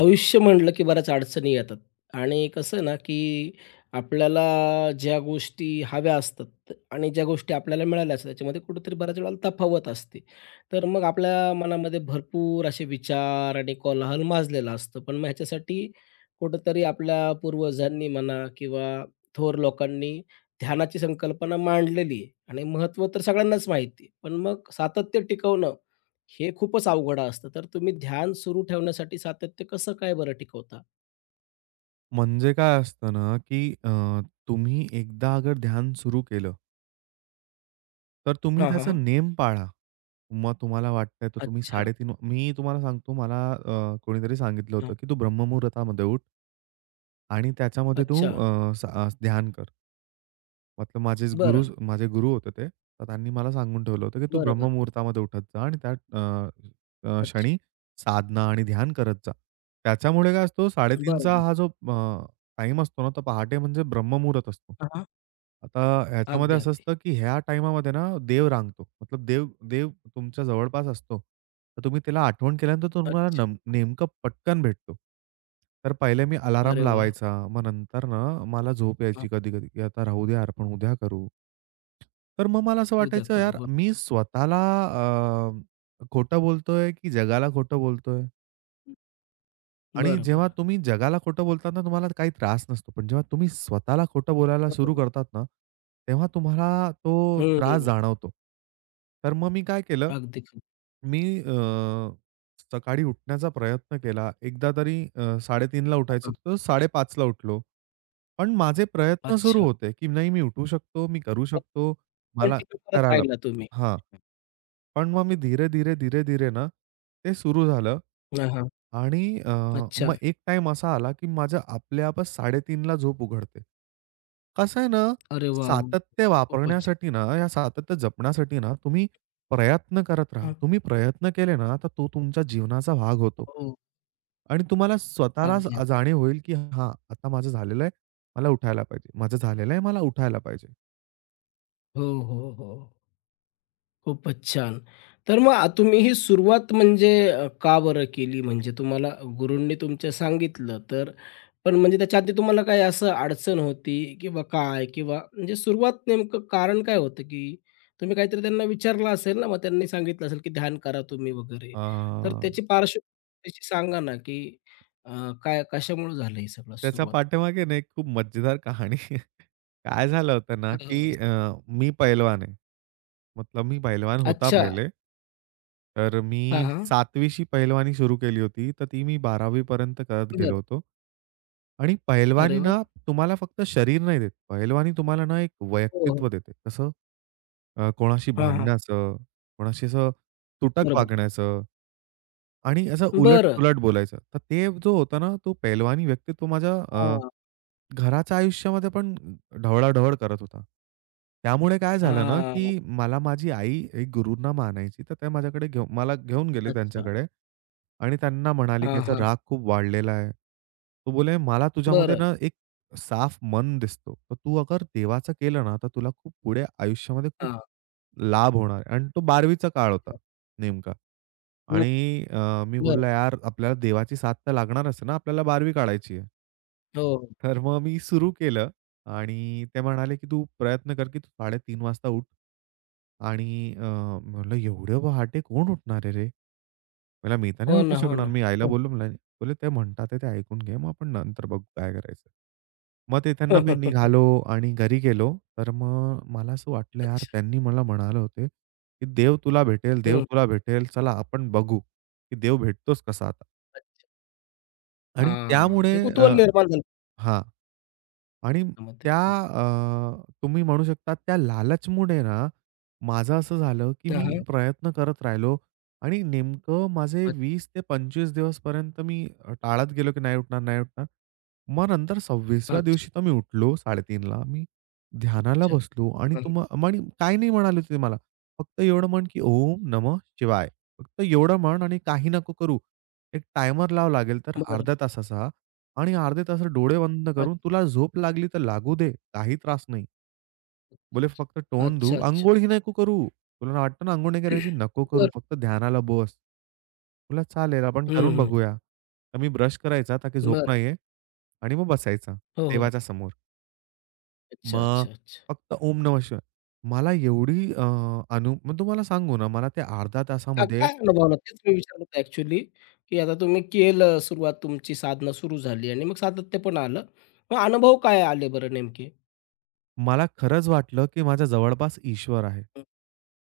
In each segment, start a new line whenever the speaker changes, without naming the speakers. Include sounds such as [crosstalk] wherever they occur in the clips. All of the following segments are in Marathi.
आयुष्य म्हटलं की बऱ्याच अडचणी येतात आणि कसं आहे ना, की आपल्याला ज्या गोष्टी हव्या असतात आणि ज्या गोष्टी आपल्याला मिळाल्या असतात त्याच्यामध्ये कुठेतरी बऱ्याच वेळेला तफावत असते. तर मग आपल्या मनामध्ये भरपूर असे विचार आणि कोलाहल माजलेला असतो. पण मग ह्याच्यासाठी कुठेतरी आपल्या पूर्वजांनी म्हणा किंवा थोर लोकांनी ध्यानाची संकल्पना मांडलेली आहे आणि महत्त्व तर सगळ्यांनाच माहिती आहे. पण मग सातत्य टिकवणं हे खूपच अवघड असतं. तर तुम्ही ध्यान सुरू ठेवण्यासाठी सातत्य कसं काय बरं टिकवता?
म्हणजे काय असतं ना, की तुम्ही एकदा अगर ध्यान सुरू केलं, तर तुम्ही
हां, हां, हां.
त्याचं नेम पाळा. मग तुम्हाला वाटतंय तर तुम्ही
अच्छा.
3:30 मी तुम्हाला सांगतो मला कोणीतरी सांगितलं
हां.
होतं, की "तू ब्रह्ममुहूर्तामध्ये उठ आणि त्याच्यामध्ये तू
अच्छा.
ध्यान कर." मतलब माझेच गुरु
बरं.
माझे गुरु होते ते. तर त्यांनी मला सांगून ठेवलं होतं, की "तू
बरं, बरं.
ब्रह्ममुहूर्तामध्ये उठत जा आणि त्या अ, अ,
अच्छा.
क्षणी साधना आणि ध्यान करत जा." त्याच्यामुळे काय असतो
बरं,
3:30चा
बरं.
हा जो टाईम असतो ना, तर पहाटे म्हणजे ब्रह्ममुहूर्त असतो.
हां, हां.
आता
अगदी,
ह्याच्यामध्ये असं
अगदी.
असतं, की ह्या टाईमामध्ये ना देव रांगतो. मतलब देव देव तुमच्या जवळपास असतो. तर तुम्ही त्याला आठवण केल्यानंतर तुम्हाला
अच्छा.
नेमकं पटकन भेटतो. तर पहिले मी अलाराम
अरे वाह!
लावायचा. मग नंतर ना मला झोप
हां.
यायची कधी-कधी, की आता राहू दे यार, पण उद्या करू. तर मग मला असं
उद्या
वाटायचं
करू.
यार,
हो.
मी स्वतःला खोटं बोलतोय की जगाला खोटं बोलतोय? आणि
बरं,
जेव्हा
बरं.
तुम्ही जगाला खोटं बोलतात ना, तुम्हाला काही त्रास नसतो. पण जेव्हा तुम्ही स्वतःला खोटं बोलायला सुरू
बरोबर.
करतात ना, तेव्हा तुम्हाला तो त्रास
हं.
जाणवतो. तर मग मी काय केलं,
अगदी खरं.
मी सकाळी उठण्याचा प्रयत्न केला. एकदा तरी 3:30ला
हां,
उठायचं
हां.
होतं, तर 5:30ला उठलो. पण माझे प्रयत्न सुरू
अच्छा.
होते, की नाही मी उठू शकतो, मी करू
तर
शकतो, मला
कंटिन्यू करत
करायला
राहिला तुम्ही.
हां. पण मग मी धीरे, धीरे, धीरे, धीरे ना, ते सुरू झालं
हां, हां.
आणि
अच्छा.
मग एक टाईम असा आला, की माझं आपल्या-आपच 3:30ला झोप उघडते. कसं आहे ना,
अरे वाह!
सातत्य
खूपच.
वापरण्यासाठी ना, या सातत्य जपण्यासाठी ना, तुम्ही प्रयत्न करत राहा.
हां.
तुम्ही प्रयत्न केले ना, तर तो तुमच्या जीवनाचा भाग होतो
हो.
आणि तुम्हाला स्वतःलाच
अगदी.
जाणीव होईल, की हां, आता माझं झालेलं आहे, मला उठायला पाहिजे. माझं झालेलं आहे, मला उठायला पाहिजे.
हो, हो, हो. खूपच छान. तर मग तुम्ही ही सुरुवात म्हणजे का बरं केली? म्हणजे तुम्हाला गुरूंनी तुमच्या सांगितलं तर पण म्हणजे त्याच्या आधी तुम्हाला काही असं अडचण होती किंवा काय? किंवा म्हणजे सुरुवात नेमकं कारण काय होतं? की तुम्ही काहीतरी त्यांना विचारलं असेल ना, मग त्यांनी सांगितलं असेल की ध्यान करा तुम्ही वगैरे.
अ
तर त्याची पार्श्वभूमी सांगा ना, की अ, काय कशामुळे झालं ही सगळं
त्याच्या
सुरुवात?
पाठीमागे ना एक खूप मजेदार कहाणी आहे. काय झालं होतं ना,
हो, हो.
की मी पैलवान आहे. मतलब मी पैलवान होता
अच्छा.
पहिले. तर मी
हां, हां.
7वी शी पैलवानी सुरू केली होती. तर ती मी बारावी पर्यंत करत
बरं.
गेलो होतो. आणि
अरे
पैलवानी
वाह!
ना तुम्हाला फक्त शरीर नाही देत. पैलवानी तुम्हाला ना एक
हो, हो.
व्यक्तित्व देते. कसं? कोणाशी
हां, हां.
भांडण्याचं, कोणाशी असं तुटक
बरोबर.
वागण्याचं. आणि असं
बरं.
उलट-सुलट बोलायचं. तर ते जो होता ना, तो पैलवानी व्यक्तित्व माझ्या घराच्या आयुष्यामध्ये पण ढवळाढवळ करत होता. त्यामुळे काय झालं ना,
हां.
की माझी आई एक गुरूंना मानायची. तर ते माझ्याकडे घेऊ मला घेऊन गेले
अच्छा.
त्यांच्याकडे आणि त्यांना म्हणाली, की
हां,
"याचा
हां.
राग खूप वाढलेला आहे." तो बोले, "मला तुझ्यामध्ये
बरं.
ना एक साफ मन दिसतो. तर तू अगर देवाचं केलं ना, तर तुला खूप पुढे आयुष्यामध्ये खूप
हां.
लाभ होणार आहे." आणि तो 12वी चा काळ होता. नेमका.
हं.
आणि मी
बरं.
बोलला, "यार, आपल्याला देवाची साथ तर लागणारच ना, आपल्याला बारवी काढायची आहे."
हो, हो.
तर मग मी सुरू केलं आणि ते म्हणाले, की "तू प्रयत्न कर, की तू साडे तीन वाजता उठ." आणि म्हटलं, "एवढं पहाटे कोण उठणार आहे रे?" मला मी तर नाही
हो
उठू
ना, हो
शकणार.
ना.
मी आईला
हो.
बोललो मला बोलले, "ते म्हणतात आहे ते ऐकून घे, मग आपण नंतर बघू काय करायचं." मग ते त्यांना मी निघालो
[laughs]
आणि घरी गेलो. तर मग मला असं वाटलं यार
अच्छा.
त्यांनी मला म्हणाले होते, की "देव तुला भेटेल, देव
हं.
तुला भेटेल. चला आपण बघू, की देव भेटतोच कसा आता." आणि
हां.
त्यामुळे
ते
अ,
कुतूहल निर्माण झालं
हां. आणि
त्यामध्ये.
त्या
हं.
तुम्ही म्हणू शकता त्या लालचमुळे ना, माझं असं झालं, की
हां,
मी
हां.
प्रयत्न करत राहिलो आणि नेमकं माझे 20 ते 25 दिवसपर्यंत मी टाळत गेलो, की नाही उठणार, नाही उठणार. मग नंतर
अच्छा,
26व्या
अच्छा,
दिवशी तर मी उठलो 3:30ला. मी ध्यानाला
अच्छा.
बसलो आणि
हं,
आणि काही नाही म्हणाले ते मला. फक्त एवढं म्हण, की "ओम नमः शिवाय." फक्त एवढं म्हण आणि काही नको करू. एक टायमर लावावा लागेल तर
बरं.
अर्ध्या तासाचा. आणि अर्धे तास डोळे बंद
अ
करून तुला झोप लागली तर लागू दे, काही त्रास नाही. बोले फक्त तोंड
अच्छा,
धू,
अच्छा,
अंघोळ ही
अच्छा.
नको करू. तुला वाटतं ना अंघोळ नाही करायची? नको करू.
बरं.
फक्त ध्यानाला बस. बोलला चालेल आपण
हं,
करून
हं.
बघूया. तर मी ब्रश करायचा ताकी झोप
बरं.
नाही आहे आणि मग बसायचा
हो, हो.
देवाच्या समोर.
अच्छा,
मग
अच्छा, अच्छा.
फक्त ओम नमः शिवाय. मला एवढी अ, अनु मग तुम्हाला सांगू ना मला त्या अर्ध्या
हां,
तासामध्ये
काय अनुभवला? तेच मी विचारलं होतं ॲक्चुअली, की आता तुम्ही केलं सुरुवात, तुमची साधना सुरू झाली आणि मग सातत्य पण आलं. मग अनुभव काय आले बरं नेमके?
मला खरंच वाटलं, की माझ्या जवळपास ईश्वर आहे.
हं.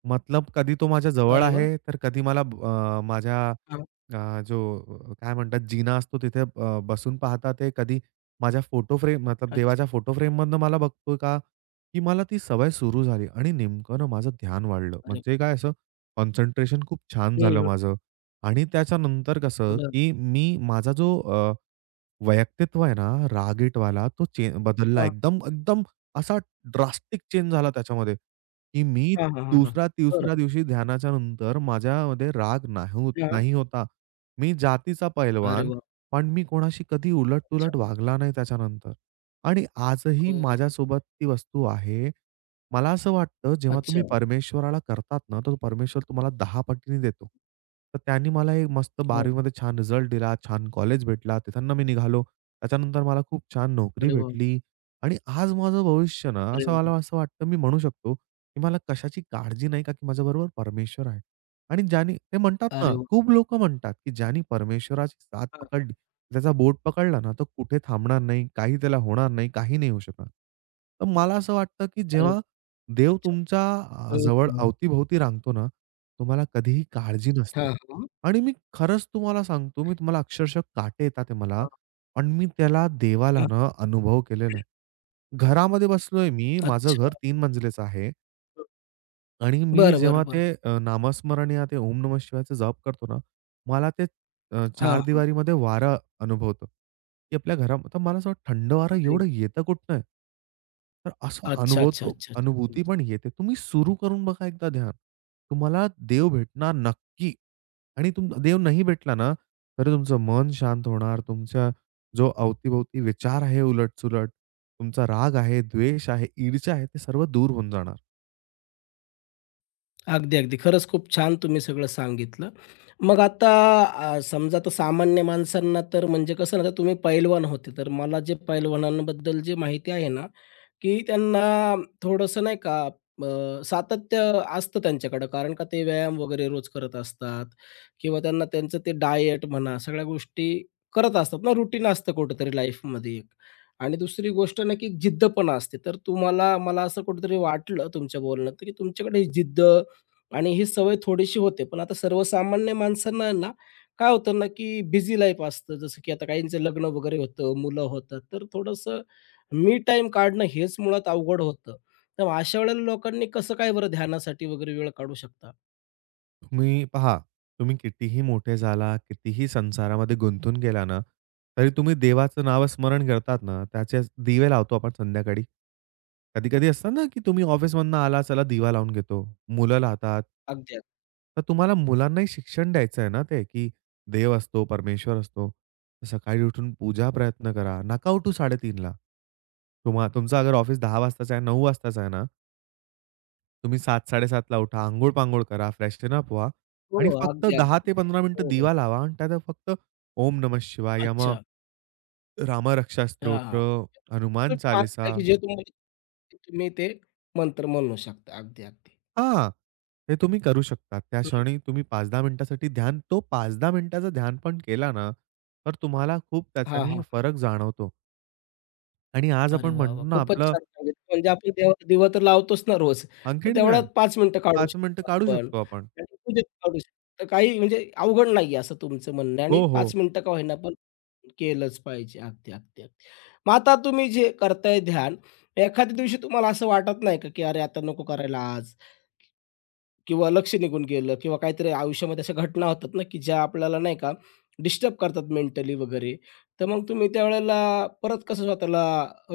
मतलब कधी तो माझ्या जवळ
अरे वाह!
आहे, तर कधी मला माझ्या
हां,
अ, जो काय म्हणतात जिना असतो तिथे बसून पाहतात आहे. कधी माझ्या फोटो फ्रेम मतलब
अच्छा.
देवाच्या फोटो फ्रेममधनं मला बघतोय का, की मला ती सवय सुरू झाली आणि नेमकं ना माझं ध्यान वाढलं.
अरे
म्हणजे काय असं कॉन्सन्ट्रेशन खूप छान
हं,
झालं
हं.
माझं आणि त्याच्यानंतर कसं,
बरं.
की मी माझा जो व्यक्तित्व आहे ना, रागीटवाला तो चे बदलला
हां,
एकदम असा ड्रास्टिक चेंज झाला त्याच्यामध्ये, की मी
हां, हां, हां, हां.
दुसऱ्या-तिसऱ्या
बरं.
दिवशी ध्यानाच्या नंतर माझ्यामध्ये राग नाही होत
हां.
नाही होता. मी जातीचा
अरे
पैलवान,
वाह!
पण मी कोणाशी कधी
अच्छा.
उलट-तुलट वागला नाही त्याच्यानंतर. आणि
हो,
आजही
हो.
माझ्यासोबत ती वस्तू आहे. मला असं वाटतं, जेव्हा
अच्छा.
तुम्ही परमेश्वराला करतात ना, तर परमेश्वर तुम्हाला दहा पटीने देतो. तर त्यांनी मला एक मस्त
हो.
12वी मध्ये छान रिझल्ट दिला, छान कॉलेज भेटला, तिथून मी निघालो. त्याच्यानंतर मला खूप छान नोकरी
अरे वाह!
भेटली आणि आज माझं भविष्य ना,
अरे
असं
वाह!
मला असं वाटतं, मी म्हणू शकतो, की मला कशाची काळजी नाही, का की माझ्याबरोबर परमेश्वर आहे. आणि ज्यानी ते म्हणतात
अरे
ना,
वाह!
खूप लोकं म्हणतात, की ज्यानी परमेश्वराची साथ
हां, हां.
पकडली, त्याचा बोट पकडला ना, तर कुठे थांबणार नाही, काही त्याला होणार नाही, काही नाही होऊ शकणार. तर मला असं वाटतं, की
अरे
जेव्हा देव
अच्छा.
तुमच्या
हं,
जवळ
हं.
अवती रांगतो ना, तुम्हाला कधीही काळजी नसते.
हां, हां.
आणि मी खरंच तुम्हाला सांगतो, मी तुम्हाला अक्षरशः काटे येतात आहे मला.
हां,
पण मी त्याला देवाला
हां.
ना अनुभव केलेला आहे. घरामध्ये बसलोय मी. माझं
अच्छा.
घर 3 मंजिलेचं आहे. आणि मी
बरं,
जेव्हा
बरं, बरं.
ते नामस्मरण या ते ओम नमः शिवायचं जप करतो ना, मला ते
हां, हां.
चारदिवारीमध्ये वारा अनुभवतो, की आपल्या घरामध्ये तर मला असं वाटतं थंड वारा
अरे
एवढं येतं कुठनं आहे? तर असा
अच्छा, अच्छा,
अनुभवतो
अच्छा, अच्छा.
अनुभूती पण येते. तुम्ही सुरू करून बघा एकदा ध्यान. तुम्हाला देव भेटणार नक्की आणि देव नाही भेटला ना, तरी तुमचं मन शांत होणार. तुमच्या जो अवती विचार आहे उलट तुमचा राग आहे, द्वेष आहे, ईर्ष्या आहे, ते सर्व दूर होऊन जाणार.
अगदी, अगदी. खरंच खूप छान तुम्ही सगळं सांगितलं. मग आता समजा तर सामान्य माणसांना तर म्हणजे कसं ना, आता तुम्ही पैलवान होते, तर मला जे पैलवानांबद्दल जी माहिती आहे ना, की त्यांना थोडंसं नाही का सातत्य असतं त्यांच्याकडं कारण का ते व्यायाम वगैरे रोज करत असतात किंवा त्यांना त्यांचं ते डाएट म्हणा सगळ्या गोष्टी करत असतात ना रुटीन असतं कुठेतरी लाईफमध्ये एक. आणि दुसरी गोष्ट ना की जिद्द पण असते. तर तुम्हाला मला असं कुठेतरी वाटलं तुमच्या बोलण्यात की तुमच्याकडे ही जिद्द आणि ही सवय थोडीशी होते. पण आता सर्वसामान्य माणसांना आहे ना, काय होतं ना की बिझी लाईफ असतं. जसं की आता काहींचं लग्न वगैरे होतं, मुलं होतात. तर थोडंसं मी टाइम काढणं हेच मुळात अवघड होतं. तर मग अशा वेळेला लोकांनी कसं काय बरं ध्यानासाठी वगैरे वेळ काढू शकता?
तुम्ही पहा, तुम्ही कितीही मोठे झाला, कितीही संसारामध्ये गुंतून गेला ना, तरी तुम्ही देवाचं नावस्मरण करतात ना, त्याचे दिवे लावतो आपण संध्याकाळी. कधी-कधी असतं ना, की तुम्ही ऑफिसमधनं आला, चला दिवा लावून घेतो. मुलं राहतात.
अगदी, अगदी.
तर तुम्हाला मुलांनाही शिक्षण द्यायचं आहे ना ते, की देव असतो, परमेश्वर असतो. तर सकाळी उठून पूजा प्रयत्न करा. नका उठू 3:30 तुमचं अगर ऑफिस 10 वाजताचं आहे, 9 वाजताचं आहे ना, तुम्ही 7:00-7:30ला उठा, अंघोळ-पांघोळ करा, फ्रेशन अप व्हा
हो,
आणि फक्त
अगदी,
दहा
अगदी,
ते
अगदी.
15 मिनिटं
हो, हो.
दिवा लावा आणि त्यात फक्त ओम नमः शिवाय, या मग
अच्छा.
रामरक्षा स्तोत्र,
हां. तुम्ही
हनुमान चालीसा
मागताय की जे तुम्हाला तुम्ही ते मंत्र म्हणू शकता. अगदी, अगदी.
हां, ते तुम्ही करू शकता. त्या
हं.
क्षणी तुम्ही 5-10 मिनिटासाठी ध्यान तो 5-10 मिनिटाचं ध्यान पण केला ना, तर तुम्हाला खूप
हां,
त्याच्यानी
हां.
फरक जाणवतो आणि आज
अरे
आपण
वाह, वाह!
म्हणतो ना,
खूपच
आपलं
छान सांगितलं. म्हणजे आपण देवाला दिवा तर लावतोच ना रोज. तर
आणखीन काय
तेवढ्यात 5 मिनिटं काढू
5 मिनिटं
शकतो
काढू
आपण
शकतो आपण.
आणि पूजेत काढू शकतो. तर काही म्हणजे अवघड नाहीये असं तुमचं म्हणणं आहे आणि
हो,
5
हो.
मिनिटं का होईना पण केलंच पाहिजे. अगदी, अगदी, अगदी. मग आता तुम्ही जे करताय ध्यान, एखाद्या दिवशी तुम्हाला असं वाटत नाही का, की "अरे, आता नको करायला आज." किंवा लक्ष निघून गेलं किंवा काहीतरी आयुष्यामध्ये अशा घटना होतात ना, की ज्या आपल्याला नाही का डिस्टर्ब करतात मेंटली वगैरे. तर मग तुम्ही त्यावेळेला परत कसं स्वतःला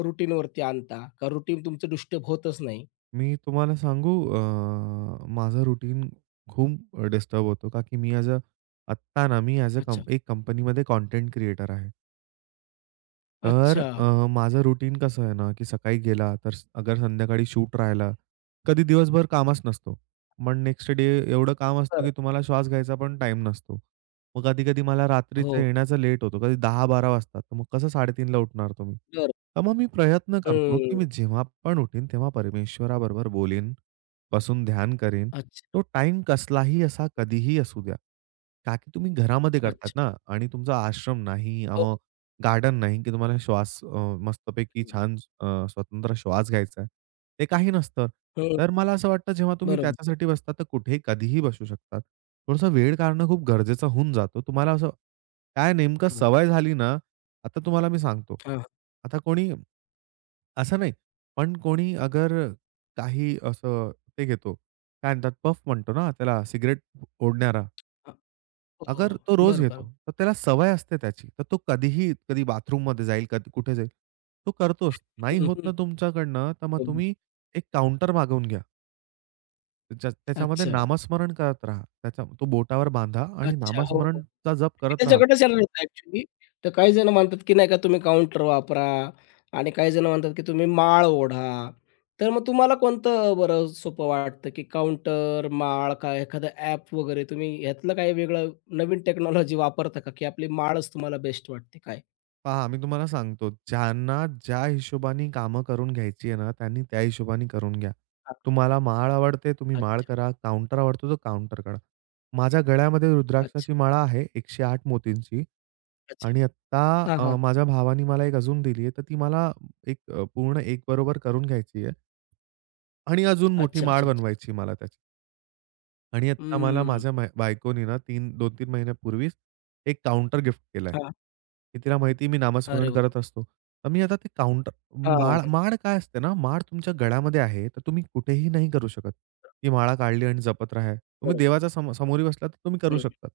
रुटीनवरती आणता? का रुटीन तुमचं डिस्टर्ब होतच नाही?
मी तुम्हाला सांगू माझं रुटीन खूप डिस्टर्ब होतो का की मी ॲज अ आत्ता ना मी ॲज अ
अच्छा.
एक कंपनीमध्ये कंटेंट क्रिएटर आहे. तर
अच्छा.
माझं रुटीन कसं आहे ना, की सकाळी गेला तर अगर संध्याकाळी शूट राहिला, कधी दिवसभर कामच नसतो. मग नेक्स्ट डे एवढं काम असतं,
बरं.
की तुम्हाला श्वास घ्यायचा पण टाइम नसतो. मग कधी-कधी मला रात्रीचं
हो.
येण्याचं लेट होतो. कधी 10 बारा वाजतात. तर मग कसं 3:30ला उठणार तुम्ही?
बरं.
तर मग मी प्रयत्न करतो, की
हं.
मी जेव्हा पण उठीन, तेव्हा परमेश्वराबरोबर बोलीन, बसून ध्यान करीन.
अच्छा.
तो टाईम कसलाही असा, कधीही असू द्या. का की तुम्ही घरामध्ये करतात
अच्छा.
ना आणि तुमचा आश्रम नाही.
हो,
गार्डन नाही, की तुम्हाला श्वास मस्तपैकी
बरोबर आहे.
छान स्वतंत्र श्वास घ्यायचा आहे. ते काही नसतं.
हं.
तर मला असं वाटतं जेव्हा तुम्ही
बरोबर.
त्याच्यासाठी बसता, तर कुठेही कधीही बसू शकतात. थोडासा वेळ काढणं खूप गरजेचं होऊन जातो. तुम्हाला असं काय नेमकं
हं.
सवय झाली ना, आता तुम्हाला मी सांगतो.
हां,
आता कोणी असं नाही, पण कोणी अगर काही असं ते घेतो, काय म्हणतात पफ म्हणतो ना त्याला सिगारेट ओढणारा.
हां. हो.
अगर तो रोज
बरं,
घेतो,
बरोबर.
तर त्याला सवय असते त्याची. तर तो कधीही, कधी बाथरूममध्ये जाईल, कधी कुठे जाईल, तो करतोच. नाही
हं,
होत
हं.
ना तुमच्याकडनं, तर मग
बरोबर.
तुम्ही एक काउंटर मागवून घ्या. ज्या त्याच्यामध्ये
अच्छा.
नामस्मरण करत राहा. त्याच्या तो बोटावर बांधा आणि
अच्छा. हो.
नामस्मरणचा जप
मी
करत राहा.
त्याच्याकडेच येणार होतो ॲक्चुअली. तर काही जण म्हणतात, की नाही का तुम्ही काउंटर वापरा आणि काही जण म्हणतात, की तुम्ही माळ ओढा. तर मग तुम्हाला कोणतं बरं सोपं वाटतं, की काउंटर, माळ का एखादं ॲप वगैरे तुम्ही ह्यातलं काही वेगळं नवीन टेक्नॉलॉजी वापरता का, की आपली माळच तुम्हाला बेस्ट वाटते काय?
पहा, मी तुम्हाला सांगतो, ज्यांना ज्या हिशोबाने कामं करून घ्यायची आहे ना, त्यांनी त्या हिशोबाने करून घ्या.
हां,
तुम्हाला माळ आवडते, तुम्ही माळ
अच्छा,
करा. काउंटर आवडतो, तर काउंटर करा. माझ्या गळ्यामध्ये
अच्छा,
रुद्राक्षाची माळा आहे 108 मोतींची
अच्छा.
आणि आत्ता
हां, हां.
माझ्या भावाने मला एक अजून दिली आहे, तर ती मला एक पूर्ण 1 बरोबर करून घ्यायची आहे आणि अजून मोठी
अच्छा,
माळ
अच्छा, अच्छा.
बनवायची मला त्याची. आणि आत्ता मला
हम्म.
माझ्या बायकोनी ना 3 2-3 महिन्यापूर्वीच एक काउंटर गिफ्ट केलाय.
हां.
की तिला माहिती मी
अरे
नामस्मरण
वाह!
करत असतो. तर मी आता ते काउंटर
हां,
माळ माळ काय असते ना, माळ तुमच्या गळ्यामध्ये आहे, तर तुम्ही कुठेही नाही करू शकत. ती माळा काढली आणि जपत राहा. तुम्ही
बरोबर.
देवाच्या समोरी बसलात तर तुम्ही करू
हं,
शकतात.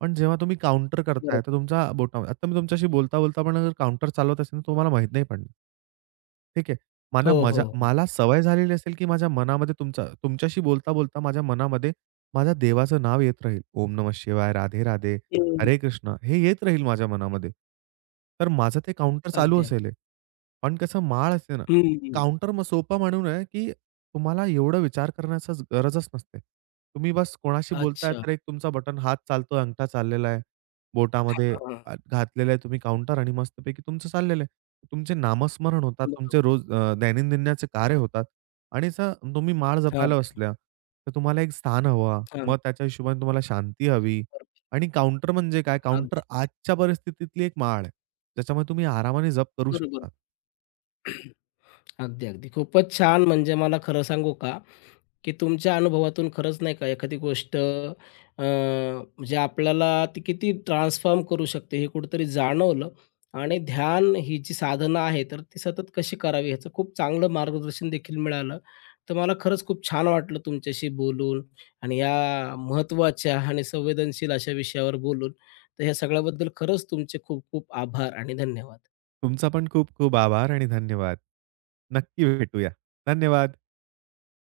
पण जेव्हा तुम्ही काउंटर
बरोबर.
करताय, तर तुमच्या बोटामध्ये आता मी तुमच्याशी बोलता-बोलता पण अगर काउंटर चालवत असेल, तर तुम्हाला माहीत नाही पडणार. ठीक आहे.
हो, हो, हो.
मला सवय झालेली असेल, की माझ्या मनामध्ये तुमच्याशी बोलता-बोलता माझ्या मनामध्ये माझ्या देवाचं नाव येत राहील. ओम नमः शिवाय, राधे राधे,
हं.
हरे कृष्ण हे येत राहील माझ्या मनामध्ये. तर माझं ते काउंटर चालू
अगदी, अगदी.
असेल हे. पण कसं माळ असते ना,
हं,
काउंटर मग सोपा म्हणून आहे, की तुम्हाला एवढा विचार करण्याचीच गरजच नसते. तुम्ही बस कोणाशी
अच्छा.
बोलताय,
हां,
तर एक तुमचा बटन हात चालतोय, अंगठा चाललेला आहे.
हां,
बोटामध्ये
हां.
घातलेलं आहे तुम्ही काउंटर आणि मस्तपैकी तुमचं चाललेलं आहे. तुमचे नामस्मरण होतात, तुमचे रोज दैनंदिनचे कार्य होतात आणि असं तुम्ही माळ
हां,
जपायला बसल्या, तर तुम्हाला एक स्थान हवा.
हां.
मग त्याच्या हिशोबाने तुम्हाला शांती हवी
बरोबर.
आणि काउंटर म्हणजे काय? काउंटर
अगदी
आजच्या परिस्थितीतली एक माळ आहे. ज्याच्यामुळे तुम्ही आरामाने जप करू
बरोबर.
शकता.
अगदी, अगदी. खूपच छान म्हणजे मला खरं सांगू का, की तुमच्या अनुभवातून खरंच नाही का एखादी गोष्ट म्हणजे आपल्याला ती किती ट्रान्सफॉर्म करू शकते हे कुठेतरी जाणवलं आणि ध्यान ही जी साधना आहे तर ती सतत कशी करावी ह्याचं खूप चांगलं मार्गदर्शन देखील मिळालं. तर मला खरंच खूप छान वाटलं तुमच्याशी बोलून आणि या महत्त्वाच्या आणि संवेदनशील अशा विषयावर बोलून. तर ह्या सगळ्याबद्दल खरंच तुमचे खूप खूप आभार आणि धन्यवाद.
तुमचा पण खूप खूप आभार आणि धन्यवाद. नक्की भेटूया. धन्यवाद.